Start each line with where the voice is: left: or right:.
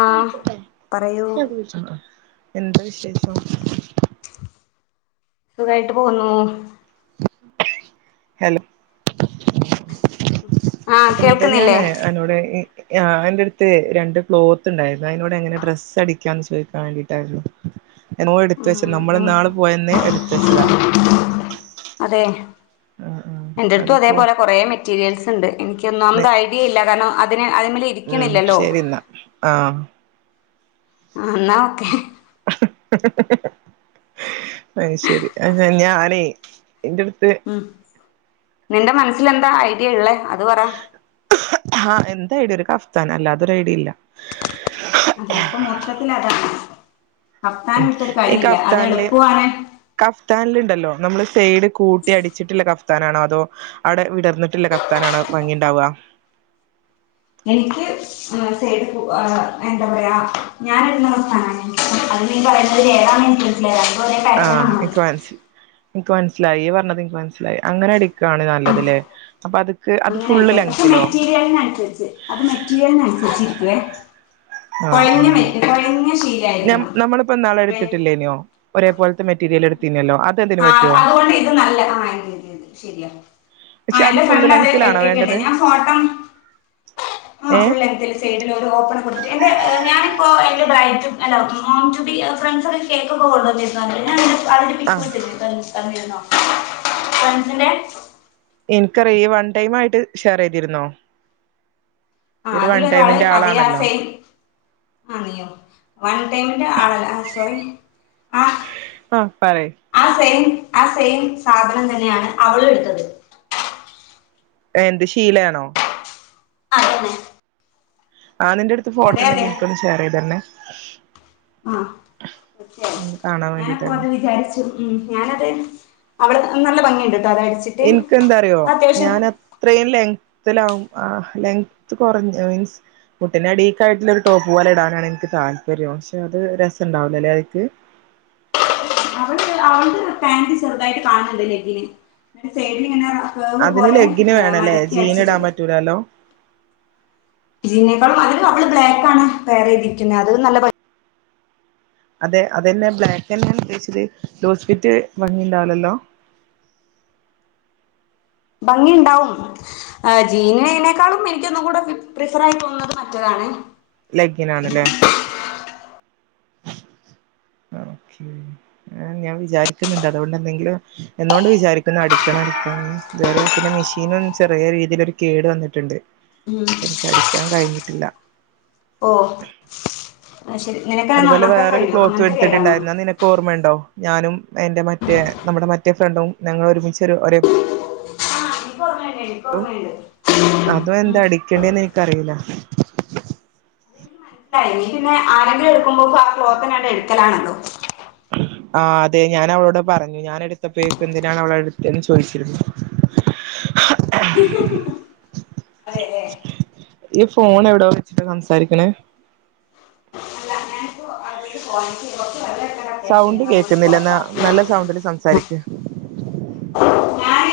left: ആഹ് പറയൂ
right: എന്താ വിശേഷം
left: സുഖായിട്ട് പോന്നു
right: ഹലോ
left: ആഹ്
right: എന്ത്‌
left: കേൾക്കുന്നില്ലേ
right: ഞാനേ അന്നോടെ ആ എന്റെ അടുത്ത് രണ്ട് ക്ലോത്ത് ഉണ്ടാരുന്നു അതിനോട് എങ്ങനെ ഡ്രസ്സ് അടി ക്കാൻ ചോയിക്കാൻ വാണ്ടീട്ടാരുന്നു എന്നോ എടുത്ത്
left: ഉം
right: വച്ച് നമ്മള്
left: ഉം
right: ഇന്നാള് പോയന്ന് എടുത്ത് വച്ചതാ
left: അതെ എന്റെ അടുത്തും
right: അതിപ്പോ
left: അതേപോലെ കൊറേ മെറ്റീരിയൽസ് ണ്ട് എനിക്ക് ക്ക്‌ ഒന്നാമത് ഐഡിയ ഇല്ല കാരണം അതിന് അതിമേൽ
right: ഉം
left: ഇരിക്കണില്ലല്ലോ
right: ശെരി എന്നാ ആഹ്
left: ആ ന്നാ ഓക്കെ
right: അയ് ശെരി അ ഞാ ഞാനെ എന്റെടുത്ത്
left: ഉം നിന്റെ മനസ്സൽ എന്താ ഐഡിയ ഉള്ളേ അത് പറ
right: ആഹ് എന്ത ഐഡിയ ഒരു കഫ്താന അല്ലാതൊരു ഐഡി ഇല്ല
left: അതെ ഇപ്പം മൊത്തത്തി അതാണ് കഫ്ത്താണി വിട്ടൊരു
right: ഈ
left: കളിയില്ല അത്
right: കഫ്താനില്
left: എളുപ്പമാണ്
right: കഫ്താനിലുണ്ടല്ലോ നമ്മള് സൈഡ് കൂട്ടി അടിച്ചിട്ടില്ല കഫ് താനാണോ അതോ അവിടെ വിടർന്നിട്ടില്ല കഫ്താനാണോ ഭംഗിണ്ടാവുക
left: എനിക്ക് സൈഡ് [unintelligible] എന്താ പറയാ ഞാനിന്ന ഫാ ഈ പറയുന്നത് [unintelligible]
right: ആഹ്
left: ആണല്ലോ
right: എനിക്ക് മന എനിക്ക് മനസ്സിലായി പറഞ്ഞതത് എനിക്കു മനസ്സിലായി അങ്ങനെ അടി കാണ് നല്ലതലേ അപ്പൊ അത്ക്ക് അത്
left: അങ്ങനെ
right: ഫുള്ള്
left: അടിക്കണം പക്ഷെ
right: ലെങ്ത്തിലോ
left: മെറ്റീരിയലിനനുസരിച്ച് അത് [unintelligible]
right: ആ
left: കുഴഞ്ഞ മെറ്റ കുഴഞ്ഞ ശീലായിരിക്കണം
right: നമ്മളിപ്പോ ഇന്നാൾ
left: കുഴ-
right: എടുത്തിട്ടില്ലേനോ ഒരേ പോലത്തെ മെറ്റീരിയൽ എടുത്തീനല്ലോ അതെന്തേന്
left: ആ
right: പറ്റുവോ
left: അതുകൊണ്ട് ഇത് നല്ല ആ രതിത് [unintelligible] ശരിയാ ആ
right: പക്ഷെ
left: എന്റെ
right: ഫുള്ള്
left: ഫ്രണ്ട് അത്
right: ലെങ്ത്തിലാണോ
left: എട്ടിട്ടുണ്ട്
right: വേണ്ടത്
left: ഞാൻ ഫോട്ടം ആ
right: ഏഹ്
left: ഫുൾ ലെങ്ങ്ത്തിൽ സൈഡിൽ ഒരു ഓപ്പൺ കൊടുത്തിട്ട് എന്റെ ഞാൻ ഇ അതിറെ ബ്രൈറ്റും [unintelligible] മോം ടൂ ബീ ഫ്രണ്ട്സ ഒക്കെ കേക്കെ ഓർഡർ ചെയ്തണ്ട് അവടെപ്പിക്ക
right: ആഹ്
left: [unintelligible] തിന്നോ പസിന്റെ
right: നിനക്കറിയ വൺ ടൈം ആയിട്ട് ഷെയർ ചെയ്തിരുന്നോ
left: ആ
right: ഇയ്യ് ഒരു വൺ
left: അതിലൊരാള്
right: ടൈമിന്റെ
left: അതേ ആ
right: ആളാണല്ലോ
left: സെയിം ആ ന്യോ വൺ ടൈമി ആളല്ല സോറി
right: ആ പറയ്
left: സെം ആ സെയിം സാധനം തന്നെയാണ് അവളും എടുത്തത്
right: എന്ത് ശീലയാണോ
left: അതന്നെ
right: ആഹ് നിന്റെ അടുത്ത് ഫോട്ടോ
left: അതെ
right: ഉണ്ടെങ്കി എനിക്ക് ഒന്ന് ഷെയർ ചെയ്ത് തരണെ
left: ആ തീർച്ചയായും
right: കാണാൻ
left: ഞാനപ്പ
right: വേണ്ടിട്ടായിരുന്നു
left: അത് വിചാരിച്ചു ഉം ഞാനത് അവള് നല്ല ഭംഗിയുണ്ട് ട്ടോ അത് അടിച്ചിട്ട്
right: എനിക്ക് എന്താ അറിയോ
left: അത്യാവശ്യം
right: ഞാൻ അത്ര ലെങ്ത് ത്തലാവും ലെങ്ത്ത് കുറഞ്ഞ മീൻസ് മുട്ടിനെ അഡീക്ക ആയിട്ടുള്ളൊരു ടോപ്പ് പോലെ ഇടാനാണ് എനിക്ക് ത താല്പര്യം പക്ഷെ അത് രസം ഉണ്ടാവലോല്ലെ അതിക്ക് [inaudible]
left: അവള് അവളുടെ പാന്റ് ചെറുതായിട്ട് കാണുന്നുണ്ട് ലെഗിന് അതിന്റെ സൈഡില് ങ്ങനെ
right: അതിന്
left: കറ്വ്പോലെ
right: ലെഗിന് വേണല്ലേ
left: മടക്കി
right: ജീൻ ഇടാൻ
left: അടിച്ചിട്ടുണ്ട്
right: പറ്റൂലല്ലോ
left: ഇതിനേക്കാളും അതില്അവള് ബ്ലാക്ക് ആണ് പെയർ ചെയ്തിരിക്കുന്നത് അത് നല്ല ഭ
right: അതെ അതന്നെ ബ്ലാക്ക്ന്നെഉദ്ദേിച്ചത് ലൂസ് ഫിറ്റ്‌ ഭംഗി ഉണ്ടാവില്ലല്ലോ [inaudible]
left: ഭംഗിഉണ്ടാവും ജീനിനേക്കാളും എനിക്കൊന്നും കൂടെ പ്രിഫർ ആയി തോന്നുന്നത് മറ്റതാണ്
right: ലെഗിനാണ്ല്ലേ ഓകെ ഞാൻ വിചാരിക്കുന്നുണ്ട് അതുകൊണ്ട് എന്തെങ്കിലും എന്നോണ്ട് വിചാരിക്കുന്നു അടിക്കണം ഇതുവരെ പിന്നെ മിഷീനും ചെറിയ രീതിൽ ഒര്കേട് വന്നിട്ടുണ്ട്
left: ഉം
right: എനിക്കടിക്കാൻ കഴിഞ്ഞിട്ടില്ല
left: ഓ അത് ശരി നിനക്കങ്ങനെ
right: അതുപോലെ
left: നന്നാക്കാൻ കഴിയോ
right: വേറൊരുക്ലോത്തും
left: അങ്ങനത്തെ കേടാണോ
right: എടുത്തിട്ടുണ്ടായിന്നു അത് നിനക്ക് ഓർമ്മയുണ്ടോ ഞാനും എന്റെ മറ്റേ നമ്മുടെ മറ്റേ ഫ്രണ്ടും ഞങ്ങൾഒരുമിച്ച് ഒരേ
left: ആ എനിക്ക് ഓർമ്മയുണ്ട് എനിക്ക് ഓർമയ്ണ്ട് മ്
right: ൻക്ക് അറീല
left: [unintelligible] ആ രങ്കി എടുക്കുമ്പോക്ക് ആ ക്ലോത്ത് തന്നെ ണ്ട് എടുക്കലാണല്ലോ
right: ആ അതെ ഞാൻ അവളോട് പറഞ്ഞു ഞാൻ എടുത്തപ്പോേക്ക് എന്തിനാണ് അവളടുത്തന്ന് ചോദിച്ചിരുന്നു
left: അതെ
right: [inaudible]
left: [unintelligible]
right: ഇയ്യ് ഫോൺ എവിടോ വെച്ചിട്ടാ സംസാരിക്ക്ണ്
left: അല്ല ഞാനിപ്പോ [unintelligible]
right: സൗണ്ട്
left: അത്യാവശ്യമില്ലേ അതുകൊണ്ട്
right: കേക്ക്ന്നില്ല എന്നാ
left: പുറത്താ
right: നല്ല സൗണ്ടില് സംസാരിക്ക്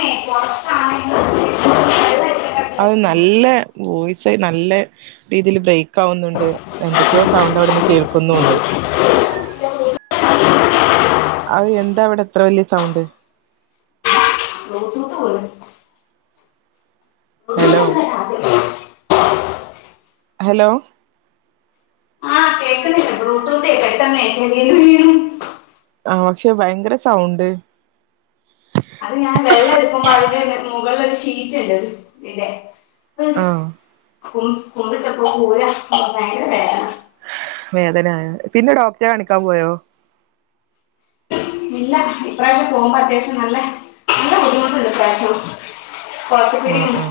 left: [inaudible] വെള്ളം എടുക്കേണ്ട
right: അത്
left: അത്യാവശ്യമുണ്ട്
right: നല്ല വോയ്സ് നല്ല രീതീല് ബ്രേക്ക് ആവുന്നുണ്ട് എന്തൊക്കെയോ സൗ അന്റെവിടെന്ന് കേൾക്കുന്നുണ്ട് അ എന്താ അവിടെ എത്ര വലിയ സൗണ്ട്
left: ബ്ലൂടൂത്ത് പോലും
right: ഹലോ
left: ബ്ലൂടൂത്ത് എന്താ അത്
right: ഹലോ
left: ആ കേൾക്കുന്നില്ല ബ്ലൂടൂത്തേ [inaudible]
right: ആഹ് ക്ഷെ ഭയങ്കര സൗണ്ട്
left: ഇപ്പം അതിന്റെ ന്റെ മുകള്ലൊരു ഷീറ്റ്ണ്ട് ഇതിന്റെ
right: ആ
left: കു കുമ്പിട്ടപ്പോ കൂരാ ഭയങ്കര വേദന
right: വേദന പിന്നെ ഡോക്ടറെ കാണിക്കാൻ പോയോ
left: ഇല്ല ഇപ്രാവശ്യം പോവുമ്പോ അത്യാവശ്യം നല്ല നല്ല ബുദ്ധിമുട്ട്ണ്ട് അത്യാവശ്യം കൊളത്തി
right: ആ
left: പിടി
right: ആ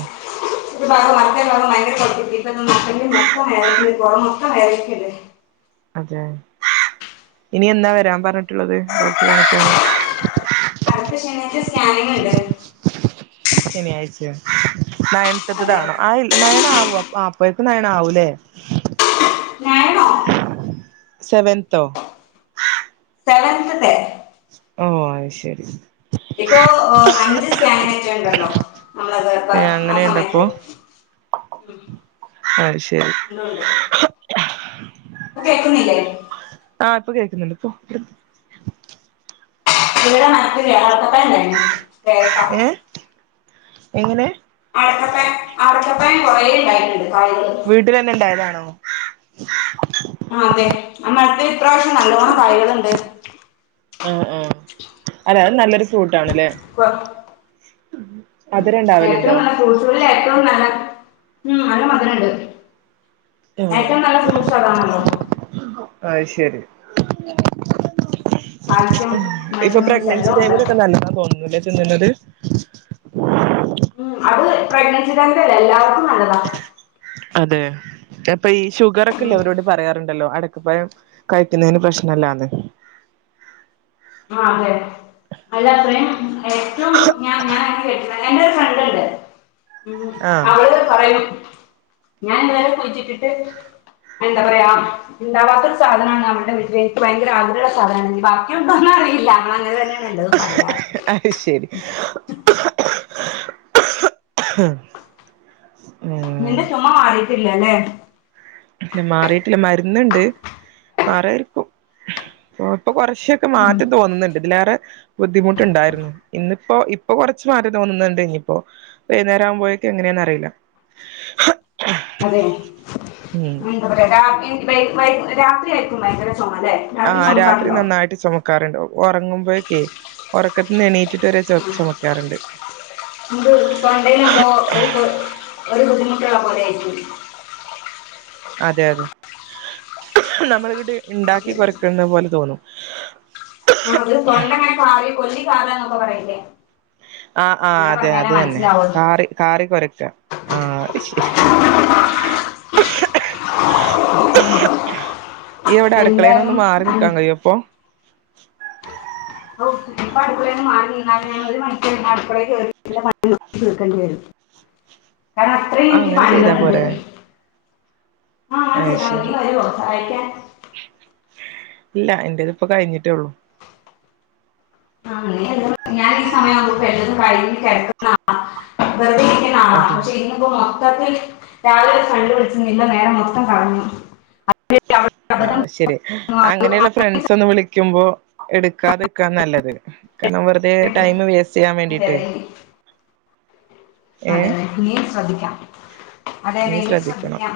left: ഇപ്പ വൈറലാ ഭയങ്കര കുഴ ഇപ്പ ന മൊത്തം വേദനിക്കാ പുറം മൊത്തം വേദന
right: അതെ ഇനി എന്നാ വരാൻ പറഞ്ഞിട്ടുള്ളത് ഡോക്ടറേ കാണിക്കാണ്
left: ാനങ്ങ ഇണ്ട് [unintelligible]
right: ശനി ആയിച്ചയോ
left: അതെ
right: നയനത്തെട്ടതാണോ ആയില്ല നയന ആാവു അ അപ്പേക്കും നയന ആാവൂല്ലേ
left: ഞാനണോ
right: സെവന്തോ
left: സെവൻ [unintelligible]
right: ഓ അത് ശരി
left: ഇപ്പൊ അഞ്ച് സ്കാനിങ്‌ ഒക്കെ ഉണ്ടല്ലോ നമ്മളത് ഇപ്പ
right: ഏ
left: ആ
right: അങ്ങനെയുണ്ടപ്പോ
left: സമയത്ത് ഉം.
right: അത് ശരി
left: ഇപ്പ കേക്കുന്നില്ലേ
right: ആ ഇപ്പ കേൾക്ക്ന്നുണ്ട് ഇപ്പൊ
left: ഇവിടെ മരത്തിൽ അടക്കപ്പായം ഉണ്ടായിന് പേരക്ക
right: ഏ എങ്ങനെ
left: അടക്കപ്പായം അടക്കാപ്പായം കുറേ ഉണ്ടായിട്ടുണ്ട് കായ്കള്
right: വീട്ടിലന്നെ ഇണ്ടായതാണോ
left: ആ അതെ അമ്മടുത്തെ ഇപ്രാവശ്യം നല്ലവണം കായകളുണ്ട്
right: അതെ അത് നല്ലൊരു ഫ്രൂട്ട് ആണ് ലെ
left: കൊ- ഏറ്റവും നല്ല [unintelligible] ഏറ്റവും നല്ല ഉം നല്ല മധുരണ്ട്
right: ഉം
left: ഏറ്റവും നല്ല ഫ്രൂട്ട്സ് ആതാ ണല്ലോ
right: അത് ശരി
left: കാൽസ്യം
right: ഇപ്പൊ
left: വൈറ്റമിൻസ്
right: പ്രഗ്നൻസി
left: എല്ലാം ഉണ്ട്
right: ടൈമിലൊക്കെ നല്ലതാ തോന്നുന്നു ലെ തിന്ന്ണത്
left: ഉം അത് പ്രഗ്നൻസി കാർക്കല്ല എല്ലാവർക്കും നല്ലതാ
right: അതെ അപ്പൊ ഈ ഷുഗർ ഒക്കെല്ലേ
left: ഉം
right: അവരോട് പറയാറുണ്ടല്ലോ അട [unintelligible] കഴിക്കുന്നതിന് പ്രശ്നല്ലാന്ന്
left: ആഹ് അതെ അല്ല അത്രയും ഏറ്റവും ഞ ഞാനായിട്ട് ഫ്രണ്ടായിട്ട് ഒര് ഫ്രണ്ട്ണ്ട് ഉ
right: ആ
left: അവള് പറയും ഞാൻ ഇതുവരെ കുഴിച്ചിട്ടിട്ട് എന്താ പറയാ ഇണ്ടാവാത്ത ഒരു സാധനാണ് അവളുടെ വീട്ടില് എനിക്ക് ഭയങ്കര ആഗ്രഹള്ള സാധനാണ് ഇനി ബാക്കിയൊന്നും എന്താന്ന് അറിയില്ല നല്ലത് തന്നെയാണ് എല്ലതും പറയാറ്
right: അത് ശരി
left: നിന്റെ
right: ഉം
left: ചുമ മാറിയിട്ട് ഇല്ലല്ലേ
right: മാറിയിട്ടില്ല മരുന്നുണ്ട് മാറുമായിരിക്കും ഇപ്പൊ കുറച്ചൊക്കെ
left: ഉം,
right: മാറ്റം തോന്നുന്നുണ്ട് ഇതിലേറെ ബുദ്ധിമുട്ടുണ്ടായിരുന്നു ഇന്നിപ്പോ ഇപ്പൊ കുറച്ച് മാറ്റം തോന്നുന്നുണ്ട് ഇനിയിപ്പോ വൈകുന്നേം ആകുമ്പോയേക്ക് എങ്ങനെ ന്ന് അറീല്ല
left: അതെ എന്താ പറയാ രാത്രി ആയിരിക്ക ഭയക്കര
right: ആ രാത്രി നന്നായിട്ട് ചുമക്കാറുണ്ട് ഉറങ്ങുമ്പോഴക്കെ ഉറക്കത്തിന്ന് എണീ
left: ആ [unintelligible] പണ്ടേയുണ്ടോ ഒര് [unintelligible] ഒര് ബുദ്ധിമുട്ടുള്ള പോലെ ആയിരിക്കും
right: അതെ അതെ നമ്മള ഇവിടെ ഉണ്ടാക്കി കുരക്കുന്നത് പോലെ തോന്നും
left: ആ അത് തൊണ്ടങ്ങനെ കാറി കൊല്ലിക്കറന്നൊക്കെ പറയില്ലേ
right: ആ ആ
left: അങ്ങനെ
right: അതെ അത്
left: പറഞ്ഞാലേ
right: തന്നെ
left: മനസ്സിലാവുള്ളൂ
right: കാറി കാറി കുരക്ക ആ ശരി ഈ വടെ അടുക്കളേന്ന് ഒന്ന്
left: എന്തായാലും
right: മാറി
left: ഉം
right: നിക്കാൻ കയ്യോ ഇപ്പൊ
left: ഔ ഇപ്പ അടുക്കളേന്ന് മാറി നിന്നാല് ഞാൻ ഒരു മണി [unintelligible] ക്കളെ കേറി പിന്നെ പണിട്ത്ത് തീർകണ്ടയരും കാരണം അത്രയും
right: ആ
left: എനിക്ക്
right: അങ്ങനെ ചെയ്താ
left: പണികള്ണ്ട്
right: പോരെ
left: ആഹ് അങ്ങന
right: അത്
left: ചെയ്താ മതി
right: ശരി
left: നീ വരോ സഹായിക്കാൻ
right: ഇല്ല എന്റേത് ഇപ്പ കഴിഞ്ഞിട്ടേ ള്ളൂ
left: ആ ഞാൻ ഈ സമയമാവുമ്പോക്ക് എല്ലതുംകഴിഞ്ഞ് കിടക്കന്ന ആളാ വെറുതെ ഇരിക്കുന്നയാളാ
right: അതെ
left: പക്ഷേ ഇന്നിപ്പം മെ മൊത്തത്തി രാവിലെ ഒര് ഫ്രണ്ട് വിളിച്ച് ഇല്ലനേരം മൊത്തം കളഞ്ഞു അതിൽ അവിടെ
right: ആ
left: അബദ്ധം
right: ശരി
left: പറ്റുന്നു, അത്
right: അങ്ങനെയുള്ള ഫ്രണ്ട്സ് ഒന്നും വിളിക്കുമ്പോ എടുക്കാതെ ക്കാ നല്ലത് കാരണം വെറുതെ ടൈം വേസ്റ്റ് ചെയ്യാൻ
left: അതെ
right: വേണ്ടിട്ട്
left: അതെ
right: ഏ
left: അതെ അതെ ഇനിയും ശ്രദ്ധിക്കാം അതെതെ
right: ഇനി
left: ഇനിം
right: ശ്രദ്ധിക്കണം
left: ശ്രദ്ധിക്കാം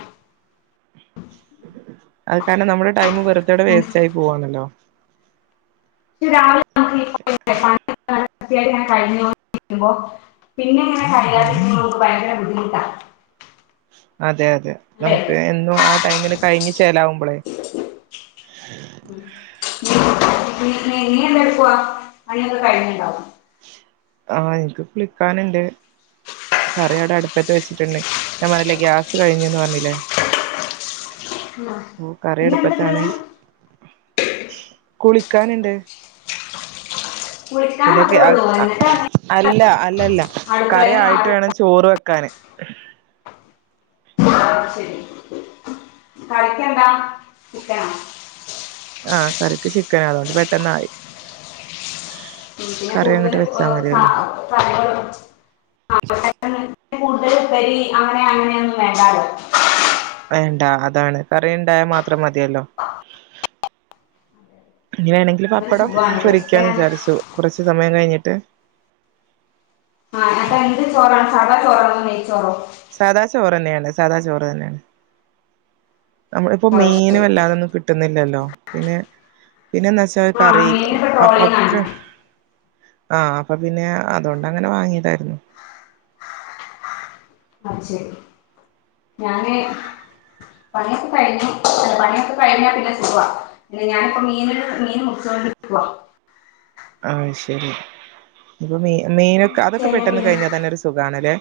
right: അത് കാരണം നമ്മുടെ ടൈം വെറുതവിടെ
left: ഉം.
right: വേസ്റ്റ് ആയി പോവാണല്ലോ
left: ഇക്ക് രാവിലെ നമ്മളീ നീക്കുമ്പം ല്ലേ [unintelligible] പിന്നെങ്ങനെ
right: ആ
left: കഴിയാതിരിക്കുമ്പോ നമുക്ക് ഭയക്കരബുദ്ധിമുട്ടാ
right: അതെ അതെ നമുക്ക് എന്നും ആ ടൈമ്ന് കഴിഞ്ഞ് ചേലാവുമ്പോളേ
left: ഉം നീ- നീ എന്തെടുക്കുവാ പണിയൊക്കെ കഴിഞ്ഞുണ്ടാവും
right: ആ എനിക്ക് കുളിക്കാനുണ്ട് കറിയോടെ അടുപ്പത്ത് വെച്ചിട്ടുണ്ട് ഞാൻ പറഞ്ഞല്ലേ ഗ്യാസ് കഴിഞ്ഞന്ന് പറഞ്ഞില്ലേ
left: ഉം.
right: ഓ കറി
left: പിന്നെ
right: അടുപ്പത്താണ്
left: എന്തുണ്ടെന്ന്
right: കുളിക്കാനുണ്ട്
left: കുളിക്കാൻ
right: പിന്നെക്കെ
left: മാത്രമേ
right: ആ
left: ഉള്ളൂ എന്നിട്ടാണ്
right: അല്ല അല്ലല്ല
left: അടുക്കളയിൽ
right: കറി
left: നിന്ന്
right: ആയിട്ട്
left: മാറി
right: വേണം ചോറ് വെക്കാന്
left: അ ശരി കറിക്കെന്താ ചിക്കനാ
right: കറക്ക് ചിക്കൻ അതുകൊണ്ട് പെട്ടെന്നായി
left: പി പിന്നെ
right: കറി
left: കൂടുതൽ
right: അങ്ങട്ട് വെച്ചാ മതിയല്ലോ
left: കറികളും
right: [unintelligible]
left: കൂടുതൽ എരി അങ്ങനെ അങ്ങനെയൊന്നും വേണ്ടാല്ലോ
right: വേണ്ടാ അതാണ് കറി ഉണ്ടായാൽ മാത്രം മതിയല്ലോ ഇങ്ങനെയാണെങ്കിൽ
left: അതൊരു
right: പപ്പടം
left: സുഖമാണ്
right: പൊരിക്കാ എന്ന്
left: ചിക്കൻ
right: വിചാരിച്ചു കുറച്ചു സമയം കഴിഞ്ഞിട്ട്
left: ആ അപ്പ എന്ത് ചോറാണ് സദാ ചോറാണോ നെയച്ചോറോ
right: സാദാ ചോറ്ന്നെയാണ് സാദാ ചോറ് തന്നെയാണ് നമ്മള ഇപ്പോ
left: ഓ
right: മീൻ
left: ശരി
right: വല്ലാതെന്നും കിട്ടുന്നില്ലല്ലോ പിന്നെ പിന്നെന്താ വച്ചാൽ
left: ആ
right: കറി
left: മീനിന് ഇപ്പൊ ട്രോളിംഗ് ആണ്
right: ഒക്കെ ആഹ് അപ്പൊ പിന്നെ അതോണ്ടങ്ങനെ വാങ്ങിതായിരുന്നു.
left: അ ശെരി ഞാന് പണിയൊക്കെ കഴിഞ്ഞു പണിയൊക്കെ കഴിഞ്ഞാ പിന്നെ സുക പിന്നെ ഞാനിപ്പോ മീന മീൻ മുറിച്ചൊ [unintelligible]
right: ആഹ് ശെരി ഇപ്പൊ മി
left: മീൻ
right: മീനൊക്കെ
left: മുറിച്ച്
right: അതൊക്കെ
left: കഴിഞ്ഞാൽ
right: പെട്ടെന്ന്
left: പിന്നെ
right: കഴിഞ്ഞാ തന്നെ ഒരു സുകാണ്ല്ലേ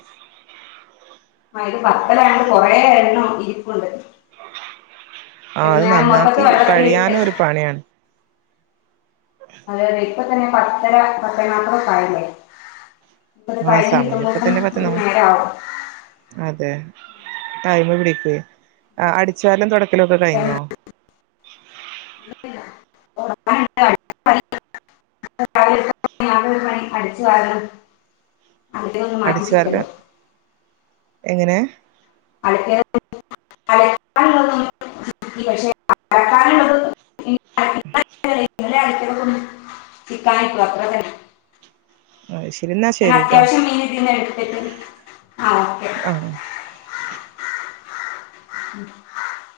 left: ആ ഇത് പത്തലായോണ്ട് കൊറെേ എണ്ണം ഇരിപ്പുണ്ട്.
right: ആ അത്
left: എന്നാലും
right: നന്നാക്കി
left: മൊത്തത്തി വെള്ളത്തിലിട്ട്.
right: കഴിയാനും ഒരു പണിയാണ്
left: അതെ അതെ ഇപ്പ തന്നെ പത്തര പത്തെന്നാപ്പതൊക്കെക്കായല്ലേ ഇപ്പത്
right: ആ
left: കയ്ഞ്ഞ്
right: സമയം ഇപ്പ
left: കിട്ടുമ്പോക്കും
right: തന്നെ പത്ത്
left: ഒരു
right: ന
left: നേരാവും
right: അതെ ടൈമ് പിടിക്കൊഹ് അ അടിച്ചവാര്ലും തൊട്ക്കലൊക്കെ കയിഞ്ഞോ
left: [inaudible] [unintelligible] [unintelligible] ഒന്ന് മാറ്റി
right: അടിച്ചുവാരല്
left: ചിക്കടട്ടെ
right: എങ്ങനെ
left: [unintelligible] [unintelligible] അത്ര തന്ന
right: ആ ശരി എന്നാ
left: ഞാൻ
right: ശരിട്ടോ
left: അത്യാവശ്യം മീൻ ഇതിന്ന് എടുത്തിട്ടു
right: ആഹ്
left: [inaudible]